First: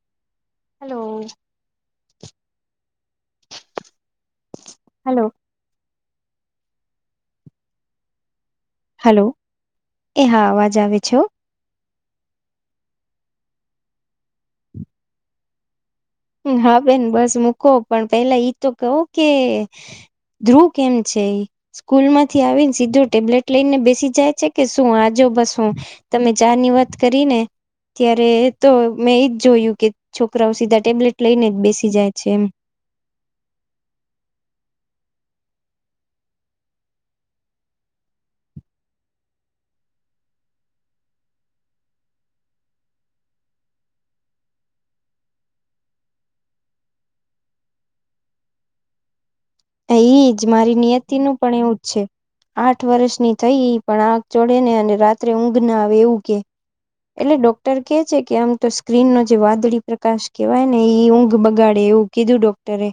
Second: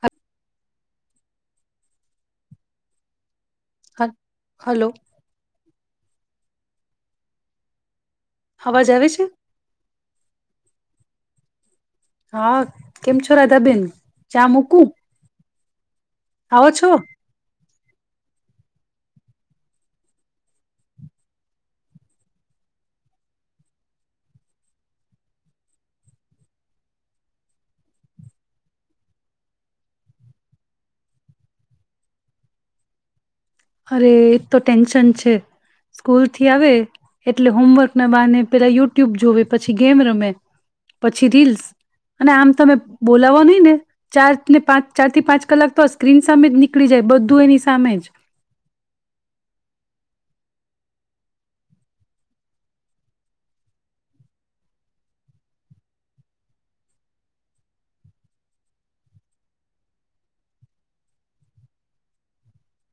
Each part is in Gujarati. હા. હલો. હ હલો. અવાજ આવે છે હલો એ હા અવાજ આવે. પૂછો. હા કેમ છોરા દબીન ચા મૂકું. આવો હા છો બેન બસ મૂકો પણ પેલા ઈ તો કહું કે ધ્રુવ કેમ છે સ્કૂલ માંથી આવીને સીધો ટેબ્લેટ લઈને બેસી જાય છે કે શું આજો બસું તમે ચાર ની વાત કરી ને ત્યારે તો મેં એજ જોયું કે છોકરાઓ સીધા ટેબ્લેટ લઈને જ બેસી જાય છે એમ. અરે એ તો ટેન્શન છે સ્કૂલ થી આવે એટલે હોમવર્ક ના બાહને પેલા યુટ્યુબ જોવે પછી ગેમ રમે પછી રીલ્સ અને આમ તમે બોલાવવા નહી ને ચાર ને પાંચ ચાર થી પાંચ કલાક તો સ્ક્રીન સામે જ નીકળી જાય બધું એની સામે જ. ઈ જ મારી નિયતિ નું પણ એવું જ છે આઠ વર્ષની થઈ એઈ પણ આગ ચડે ને અને રાત્રે ઊંઘ ના આવે એવું કે એટલે ડોક્ટર કે છે કે આમ તો સ્ક્રીન નો જે વાદળી પ્રકાશ કેવાય ને એ ઊંઘ બગાડે એવું કીધું ડોક્ટરે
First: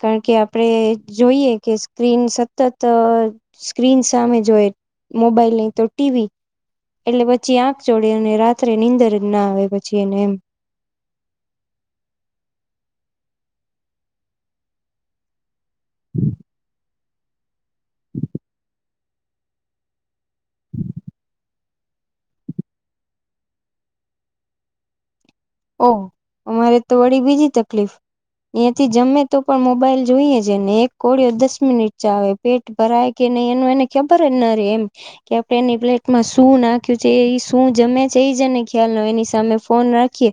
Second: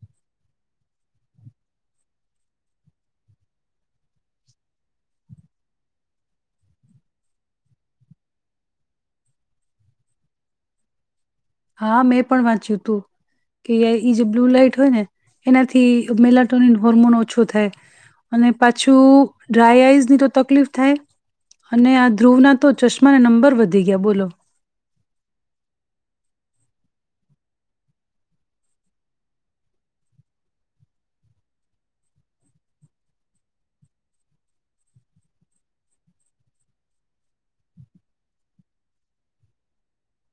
કારણ કે આપણે જોઈએ કે સ્ક્રીન સતત સ્ક્રીન સામે જોય મોબાઈલ નહી તો ટીવી. એટલે પછી આંખ ચોડે અને રાત્રે નીંદર જ ના આવે પછી એને એમ. હા મેં પણ વાંચ્યું હતું કે ય ઈ જે બ્લુ લાાઈટ હોય ને એનાથી મેલાટોની હર્મોન ઓછું થાય. અને પાછી શું ડ્રાય આઈઝની તો તકલીફ થાય અને આ ધ્રુવના તો ચશ્માના નંબર વધી ગયા બોલો. ઓ અમારે તો વળી બીજી તકલીફ એયાથી જમે તો પણ મોબાઈલ જોઈએ છેને એક કોડિયો દસ મિનિટ ચાવ પેટ ભરાય કે નહી એનું એને ખબર જ ના રે એમ કે આપડ એની પ્લેટમાં શું નાખ્યું છે એ શું જમે છે એ જને ખ્યાલ ન એની સામે ફોન રાખીએ.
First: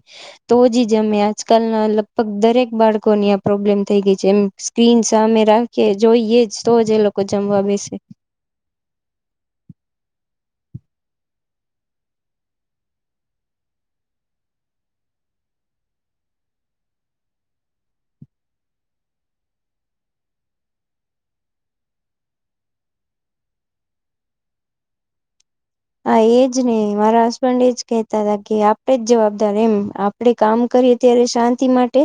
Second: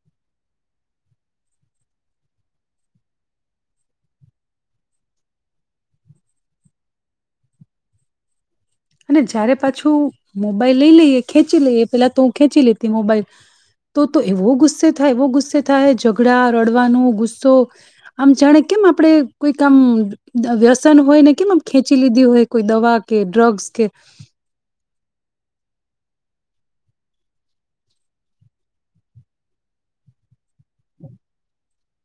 તો જ જમે આજકાલના લગભગ દરેક બાળકોની આ પ્રોબ્લેમ થઈ ગઈ છે એમ સ્ક્રીન સામે રાખી જોઈએ જ તો જ એ લોકો જમવા બેસે. અને જયારે પાછું મોબાઈલ લઈ લઈએ ખેંચી લઈએ પેલા તો હું ખેંચી લેતી મોબાઈલ તો તો એવો ગુસ્સે થાય એવો ગુસ્સે થાય ઝઘડા રડવાનું ગુસ્સો આમ જાણે કેમ આપણેે કોઈક આમ વ્યસન હોય ને કેમ આમ ખેંચી લીધી હોય કોઈ દવા કે ડ્રગ્સ કે હા એ જ ને મારા હસબન્ડ એ જ કેહતા હતા કે આપડે જ જવાબદાર એમ આપડે કામ કરીએ ત્યારે શાંતિ માટે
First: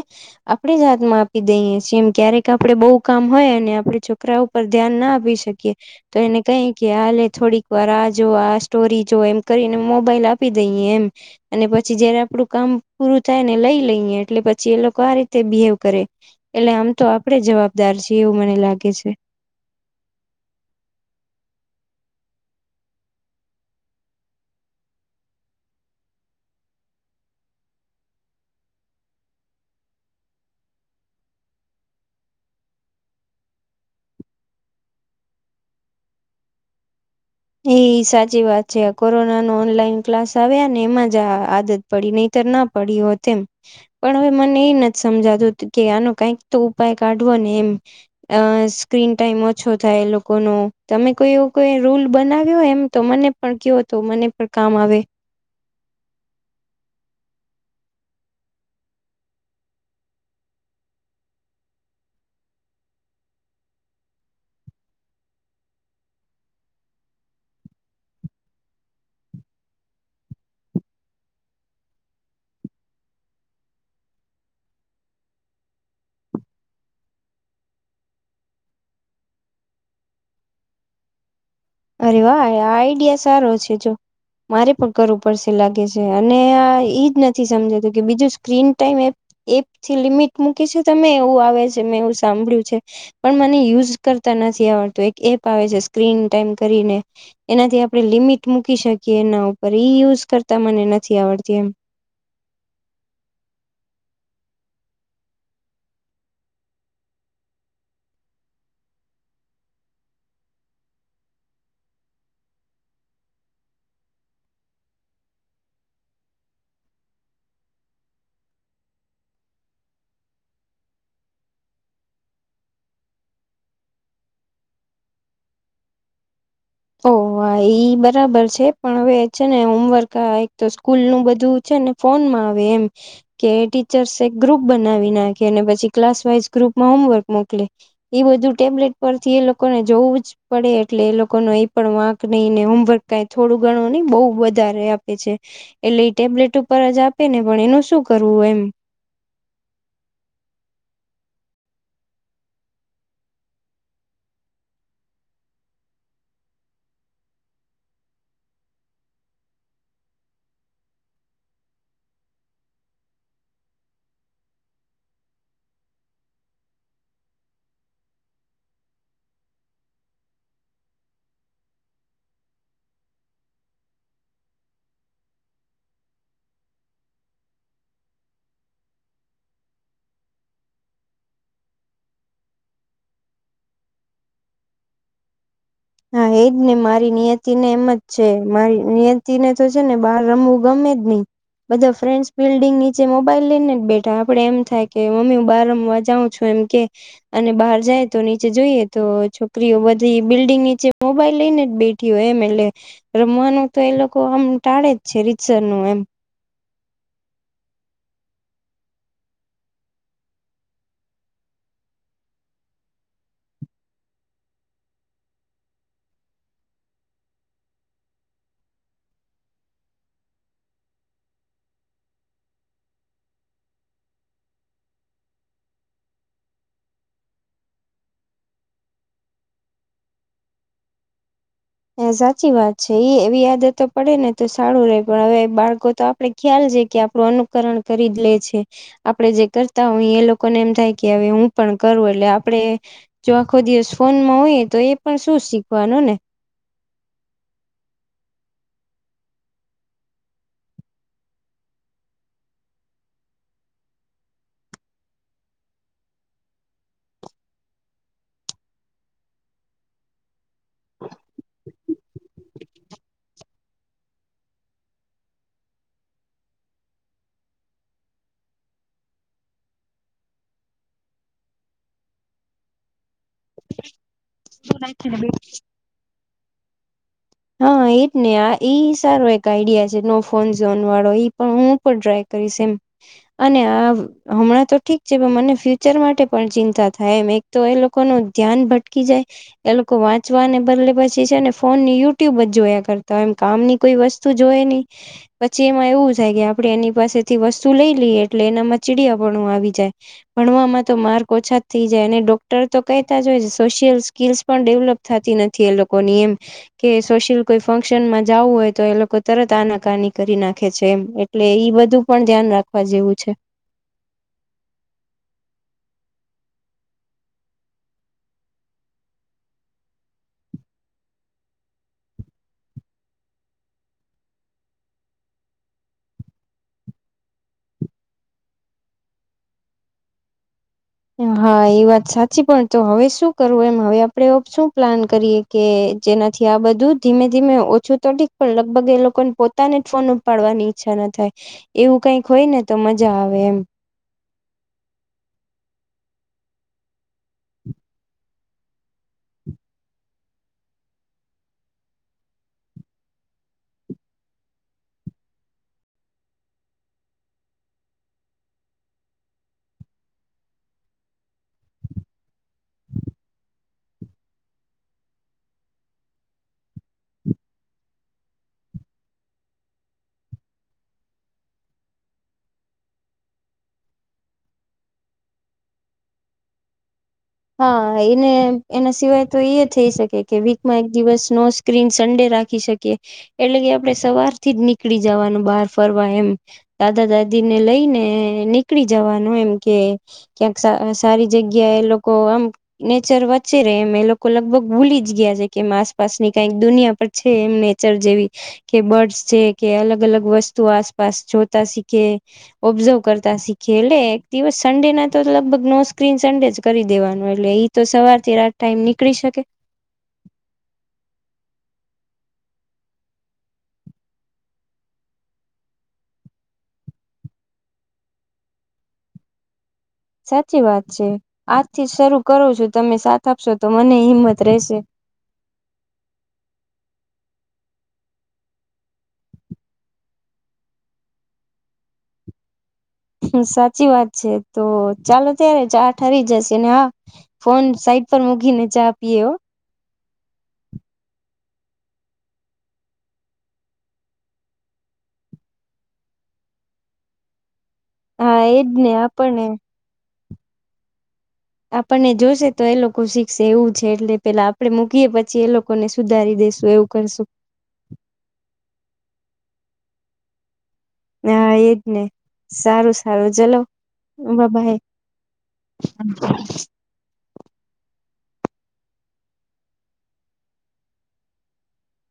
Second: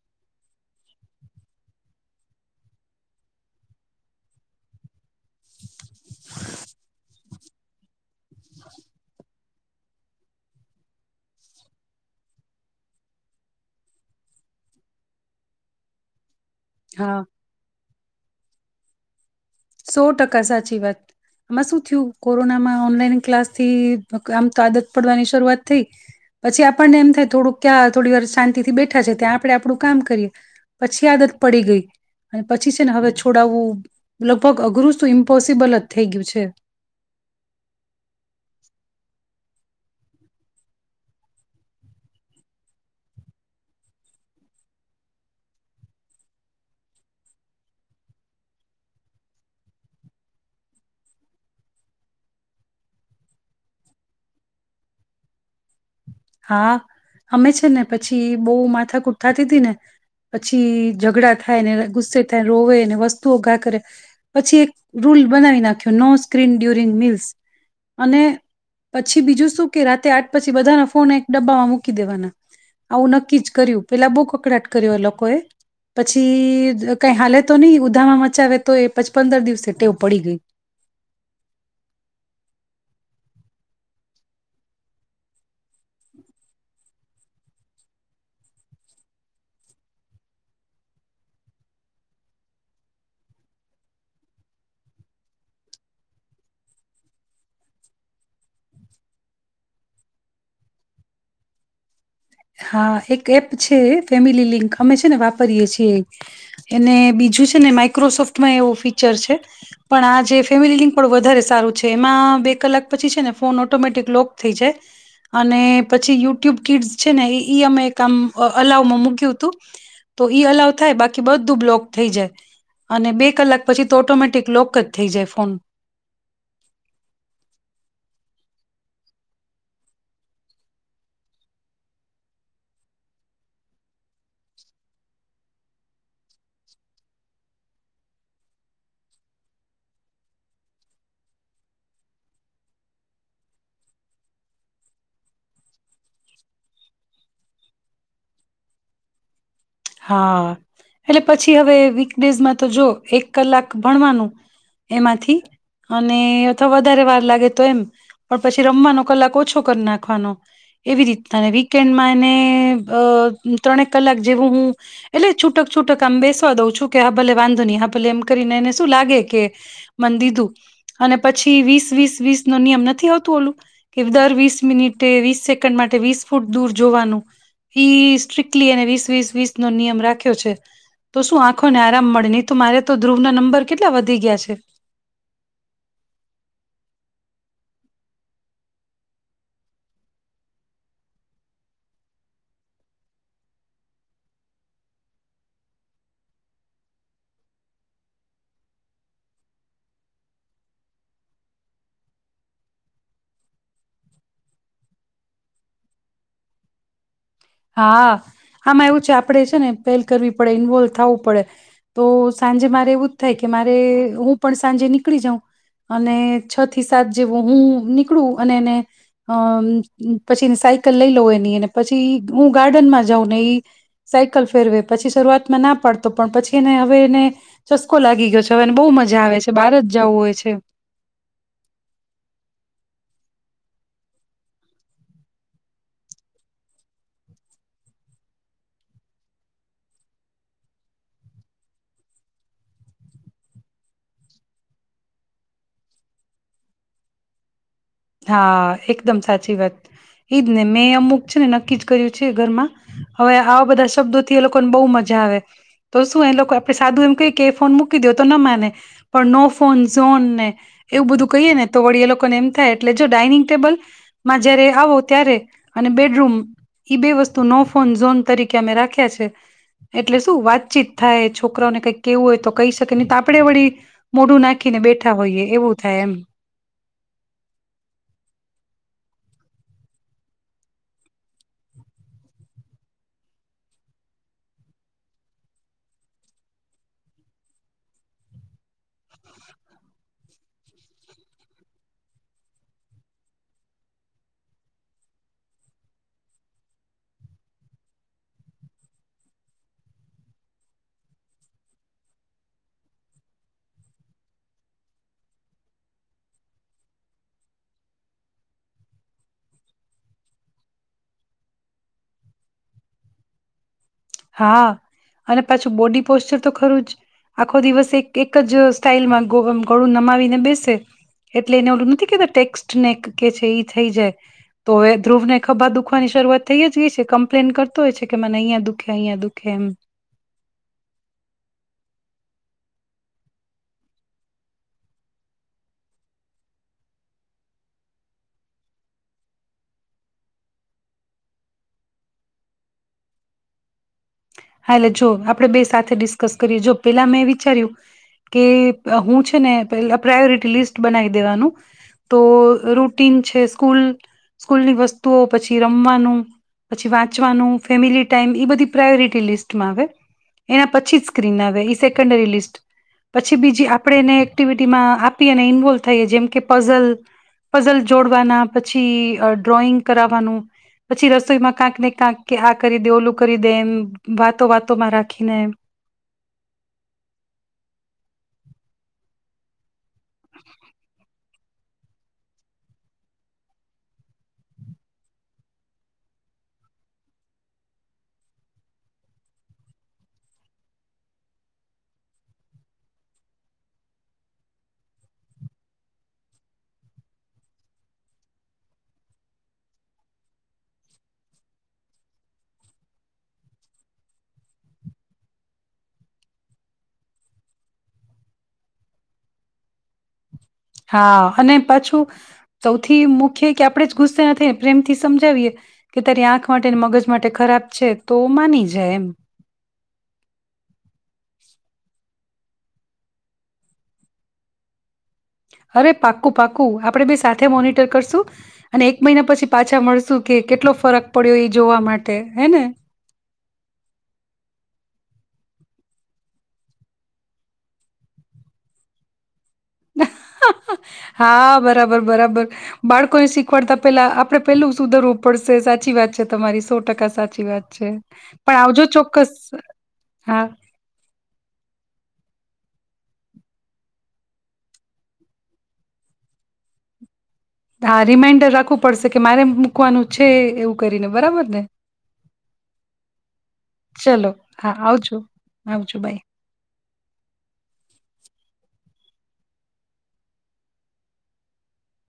આપણે જ હાથ માં આપી દઈએી એમ ક્યારેક આપડે બહુ કામ હોય અને આપડે છોકરા ઉપર ધ્યાન ના આપી શકીએ તો એને કહી કે હાલે થોડીક વાર આ જો. સ્ટોરી જો એમ કરીને મોબાઈલ આપી દઈએ એમ અને પછી જયારે આપડું કામ પૂરું થાય ને લઈ લઈએ એટલે પછી એ લોકો આ રીતે બિહેવ કરે. એટલે આમ તો હા આપડે જ જવાબ દાર છે એવું મને લાગે છે. સો ટકા સાચી વાત આમાં શું થયું કોરોનામાં ઓનલાઈન ક્લાસ થી આમ તો આદત પડવાની શરૂઆત થઈ પછી આપણને એમ થાય થોડું ક્યાં થોડી વાર શાંતિથી બેઠા છે ત્યાં આપણે આપડું કામ કરીએ પછી આદત પડી ગઈ અને પછી છે ને હવે છોડાવવું. લગભગ અઘરું શું ઇમ્પોસિબલ જ થઈ ગયું છે. એ સાચી વાત છે આ કોરોના ન ઓનલાઈન ક્લાસ આવ્યા ને એમાં જ આ આદત પડી નહીતર ના પડી હો તેમ પણ હવે મને એ નથી સમજાતું કે આનો કઈક તો ઉપાય કાઢવો ને એમ અ સ્ક્રીન ટાઈમ ઓછો થાય એ લોકો ન તમે કોઈ એવો કોઈ રૂલ. બનાવ્યો એમ તો મને પણ કયો હતો મને પણ કામ આવે. હા અમે છે ને પછી બહુ માથાકૂઠ થતી હતી ને પછી ઝઘડા થાયને ગુસ્સે થાય રોવે ને વસ્તુઓ ઘા કરે પછી એક રૂલ બનાવી નાખ્યો નો સ્ક્રીન ડ્યુરિંગ મીલ્સ અને પછી બીજું શું કે રાતે આઠ પછી બધાના. ફને એક ડબ્બામાં મૂકી દેવાના આવું નક્કી જ કર્યું પેલા બહુ કકડાટ કર્યો લોકો એ પછી કઈ હાલે તો નહી ઉધામાં મચાવે તો એ પછી પંદર દિવસે ટેવું પડી ગઈ. અરે વાહ આ આઈડિયા સારો છે જો મારે પણ કરવું પડશે લાગે છે અને આ ઈજ નથી સમજાતું કે બીજું સ્ક્રીન ટાઈમ એપ એપથી લિમિટ મૂકી છે તમે એવું આવે છે મેં એવું સાંભળ્યું છે પણ મને યુઝ કરતા નથી આવડતું એક એપ આવે છે સ્ક્રીન ટાઈમ. કરીને એનાથી આપણે લિમિટ મૂકી શકીએ એના ઉપર ઈ યુઝ કરતા મને નથી આવડતી એમ. હા એક એપ છે ફેમિલી લિંક અમે છે ને વાપરીએ છીએ એને બીજું છે ને માઈક્રોસોફ્ટમાં એવું ફીચર છે પણ આ જે ફેમિલી લિંક પણ વધારે સારું છે એમાં બે કલાક પછી છે ને ફોન ઓટોમેટિક લોક થઈ જાય અને પછી યુટ્યુબ કિડસ. છે ને અમે આમ અલાવમાં મૂક્યું હતું તો અલાવ થાય બાકી બધું બ્લોક થઈ જાય અને બે કલાક પછી તો ઓટોમેટિક લોક જ થઈ જાય ફોન. ઓહ ઈ બરાબર છે પણ હવે છે ને હોમવર્ક આ એક તો સ્કૂલ નું બધું છે ને ફોનમાં આવે એમ કે ટીચર્સ એક ગ્રુપ બનાવી નાખે અને પછી ક્લાસ વાઈઝ ગ્રુપમાં હોમવર્ક મોકલે ઈ બધું ટેબ્લેટ પરથી એ લોકોને જોવું જ પડે એટલે એ લોકોનો પણ વાંક નહીં ને હોમવર્ક કઈ થોડું ગણું નહીં બહુ વધારે આપે છે એટલે ટેબ્લેટ ઉપર જ આપે ને પણ એનું શું કરવું એમ હા એટલે પછી હવે વીકડેઝમાં તો જો એક કલાક ભણવાનું એમાંથી અને અથવા વધારે વાર લાગે તો એમ પણ પછી રમવાનો કલાક ઓછો કર નાખવાનો એવી રીત વીકેન્ડમાં એને અ ત્રણેક કલાક જેવું હું એટલે છૂટક-છૂટક આમ બેસવા દઉં છું કે હા ભલે વાંધો નહીં હા ભલે એમ કરીને એને શું લાગે કે મન દીધું અને પછી વીસ-વીસ-વીસ નો નિયમ નથી આવતું ઓલું કે દર વીસ મિનિટે વીસ સેકન્ડ માટે વીસ ફૂટ દૂર જોવાનું ઈ સ્ટ્રીક્ટલી એને વીસ વીસ વીસ નો નિયમ રાખ્યો છે તો શું આંખોને આરામ મળે નહી તો મારે તો ધ્રુવ ના નંબર કેટલા વધી ગયા છે હા એજ ને મારી નિયતિને એમ જ છે મારી નિયતિને તો છે ને બહાર રમવું ગમે જ નહીં, બધા ફ્રેન્ડસ બિલ્ડીિંગ નીચે મોબાઈલ લઈને જ બેઠા આપડે એમ થાય કે મમ્મી હું બહાર રમવા જાઉં છું એમ કે અને બહાર જાય તો નીચે જોઈએ તો છોકરીઓ બધી બિલ્ડીંગની જે મોબાઈલ લઈ ને જ બેઠી હોય એમ એટલે રમવાનું તો એ લોકો આમ ટાળે જ છે રીતસરનું એમ. હા આમાં એવું છે આપણે છે ને પહેલ કરવી પડે ઈન્વોલ્વ થવું પડે તો સાંજે મારે એવું જ થાય કે મારે હું પણ સાંજે નીકળી જાઉં અને છ થી સાત જેવો હું નીકળું અને એને અમ પછી સાયકલ લઈ લઉં એની અન પછી હું ગાર્ડનમાં જાઉંને ઈ સાયકલ ફેરવે પછી શરૂઆતમાં ના પડતો પણ પછી એને હવે એને ચસ્કો લાગી ગયો છે હવેને બહુ મજા આવે છે બહાર જ જવું હોય છે. હ સાચી વાત છે એ એવી આદતો પડેને તો સારું રહે પણ હવે બાળકો તો આપડ ખ્યાલ છે કે આપણું અનુકરણ કરી જ લે છે આપડે જે કરતા હોઈ એ લોકોને એમ થાય કે હવે હું પણ કરું એટલે આપણે જો આખો દિવસ ફોનમાં હોઈએ એ તો એ પણ શું શીખવાનું ને. હા એકદમ સાચી વાત ઈજ ને મેં અમુક છે ને નક્કી જ કર્યું છે ઘરમાં હવે હાવ બધા શબ્દોથી એ લોકોને બહુ મજા આવે તો શું એ લોકો આપણે સાદું એમ કહી કે એ ફોન મૂકી દો તો ન માને પણ નો ફોન ઝોન ને એવું બધું કહીએ ને તો વળી એ લોકોને એમ થાય એટલે જો ડાઇનિંગ ટેબલ માં જયારે આવો ત્યારે અને બેડરૂમ ઈ બે વસ્તુ નો ફોન ઝોન તરીકે અમે રાખ્યા છે એટલે શું વાતચીત થાય છોકરાને કંઈક કેવું હોય તો કહી શકે ન તો આપડે વળી મોઢું નાખીને બેઠા હોઈએ એવું થાય એમ. હા એજ ને આ ઈ સારો એક આઈડિયા છે નો ફોન ઝોન વાળો પણ હું પણ ટ્રાય કરીશ એમ અને આ હમણાં તો ઠીક છે પણ મને ફ્યુચર માટે પણ ચિંતા થાય એમ એક તો એ લોકો નું ધ્યાન ભટકી જાય એ લોકો વાંચવાને બદલે પછી છે ને ફોનની યુ ટ્યુબ જ જોયા કરતા હોય એમ કામ ની કોઈ વસ્તુ જોઈ નહી પછી એમાં એવું થાય કે આપડે એની પાસેથી વસ્તુ લઈ લઈએ એટલે એનામાં ચીડિયાપણું આવી જાય ભણવામાં તો માર્ક ઓછા થઈ જાય અને ડોક્ટર તો કહેતા જ હોય સોશિયલ સ્કીલસ પણ ડેવલપ થાતી નથી એ લોકોની એમ. કે સોશિયલ કોઈ ફંક્શન માં જવું હોય તો એ લોકો તરત આનાકાની કરી નાખે છે એમ એટલે ઈ બધું પણ ધ્યાન રાખવા જેવું છે. હા અને પાછું બોડી પોશ્ચર તો ખરું જ, આખો દિવસ એક-એક જ સ્ટાઈલમાં ગળું નમાવીને બેસે એટલે એને ઓલું નથી કેતા ટેક્સ્ટ ને કે છે એ થઈ જાય તો હવે ધ્રુવ ને ખભા દુખવાની શરૂઆત થઈ જ ગઈ છે કમ્પ્લેન કરતો હોય છે કે મને અહીંયા દુ દુખે અહીંયા દુઃખે એમ હા ઈ વાત સાચી પણ તો હવે શું કરવું એમ હવે આપડે શું પ્લાન કરીએ કે જેનાથી આ બધું ધીમે ધીમે ઓછું તો ઠીક પણ લગભગ એ લોકોને પોતાને જ ફોન ઉપાડવાની ઈચ્છા ના થાય એવું કઈક હોય ને તો મજા આવે એમ હા એટલે જો આપડે બે સાથે ડિસ્કસ કરીએ જો પેલા મેં વિચાર્યું કે હું છે ને પે પ્રાયોરિટી લિસ્ટ બનાવી દેવાનું તો રૂટીન છે સ્કૂલ સ્કૂલની વસ્તુઓ પછી રમવાનું પછી વાંચવાનું ફેમિલી ટાઈમ ઈ બધી પ્રાયોરિટી લિસ્ટમાં આવે એના પછી જ સ્ક્રીન આવે એ સેકન્ડરી લિસ્ટ પછી બીજી આપણેે એને એક્ટિવિટીમાં આપી અને ઇન્વોલ્વ થઈ જેમ કે પઝલ-પઝલ જોડવાના પછી ડ્રોઈંગ કરાવવાનું પછી રસોઈમાં કાક ને કાક આ કરી દે ઓલું કરી દે એમ. વાતો-વાતોમાં રાખીને હા એને એના સિવાય તો ઈ એ થઈ શકે કે વીકમાં એક દિવસ નો સ્ક્રીન સન્ડે રાખી શકીએ એટલે કે આપડણે સવાર થી જ નીકળી જવાનું બહાર ફરવા એમ દાદા દાદી ને લઈને નીકળી જવાનું એમ કે ક્યાંક સ સારી જગ્યા ઈ લોકો આમ નેચર વચ્ચે રે એમ એ લોકો લગભગ ભૂલી જ ગયા છે કે એમ આસપાસની કંઈક દુનિયા પર છે એમ નેચર જેવી કે બર્ડ્સ છે કે અલગ-અલગ વસ્તુઓ આસપાસ જોતા શીખે, ઓબ્ઝર્વ કરતા શીખે એટલે એક દિવસ સન્ડે ના તો લગભગ નો સ્ક્રીન સન્ડે જ કરી દેવાનું એટલે ઈ તો સવાર થી રાત ટાઈમ નીકળી શકે. હા અને પાછું સૌથી મુખ્ય કે આપણે જ ગુસ્સે નથી ને પ્રેમથી સમજાવીએ કે તારી આંખ માટે મગજ માટે ખરાબ છે તો માની જાય એમ. સાચી વાત છે, આજથી જ શરૂ કરો છો તમે સાથ આપશો તો મનેય હિંમત રહેશે. અરે પાક્કું પાકું આપડે બે સાથે મોનિટર કરશું અને એક મહિના પછી પાછા મળશું કે કેટલો ફરક પડ્યો એ જોવા માટે હે ને. સાચી વાત છે તો ચાલો ત્યારે ચા ઠરી જશે ને હા ફોન સાઈટ પર મૂકી ને ચા પીએ હ. હા બરાબર-બરાબર બાળકોને શીખવાડતા પેલા આપડે પેલું સુધરવું પડશે સાચી વાત છે તમારી સો ટકા સાચી વાત. હા પણ એજ આવજો ને ચોક્કસ. આપણને હા. આપણને જોશે તો એ લોકો શીખશે એવું છે એટલે પેલા આપડે મૂકીએ પછી એ લોકોને સુધારી દેસું એવું કરશું. હા રિમાઈન્ડર રાખવું પડશે કે મારે મૂકવાનું છે એવું કરીને ને બરાબર હા એજ ને સારું-સારું ચલો ચલો બ હા બાઈ. આવજો આવજો બાય.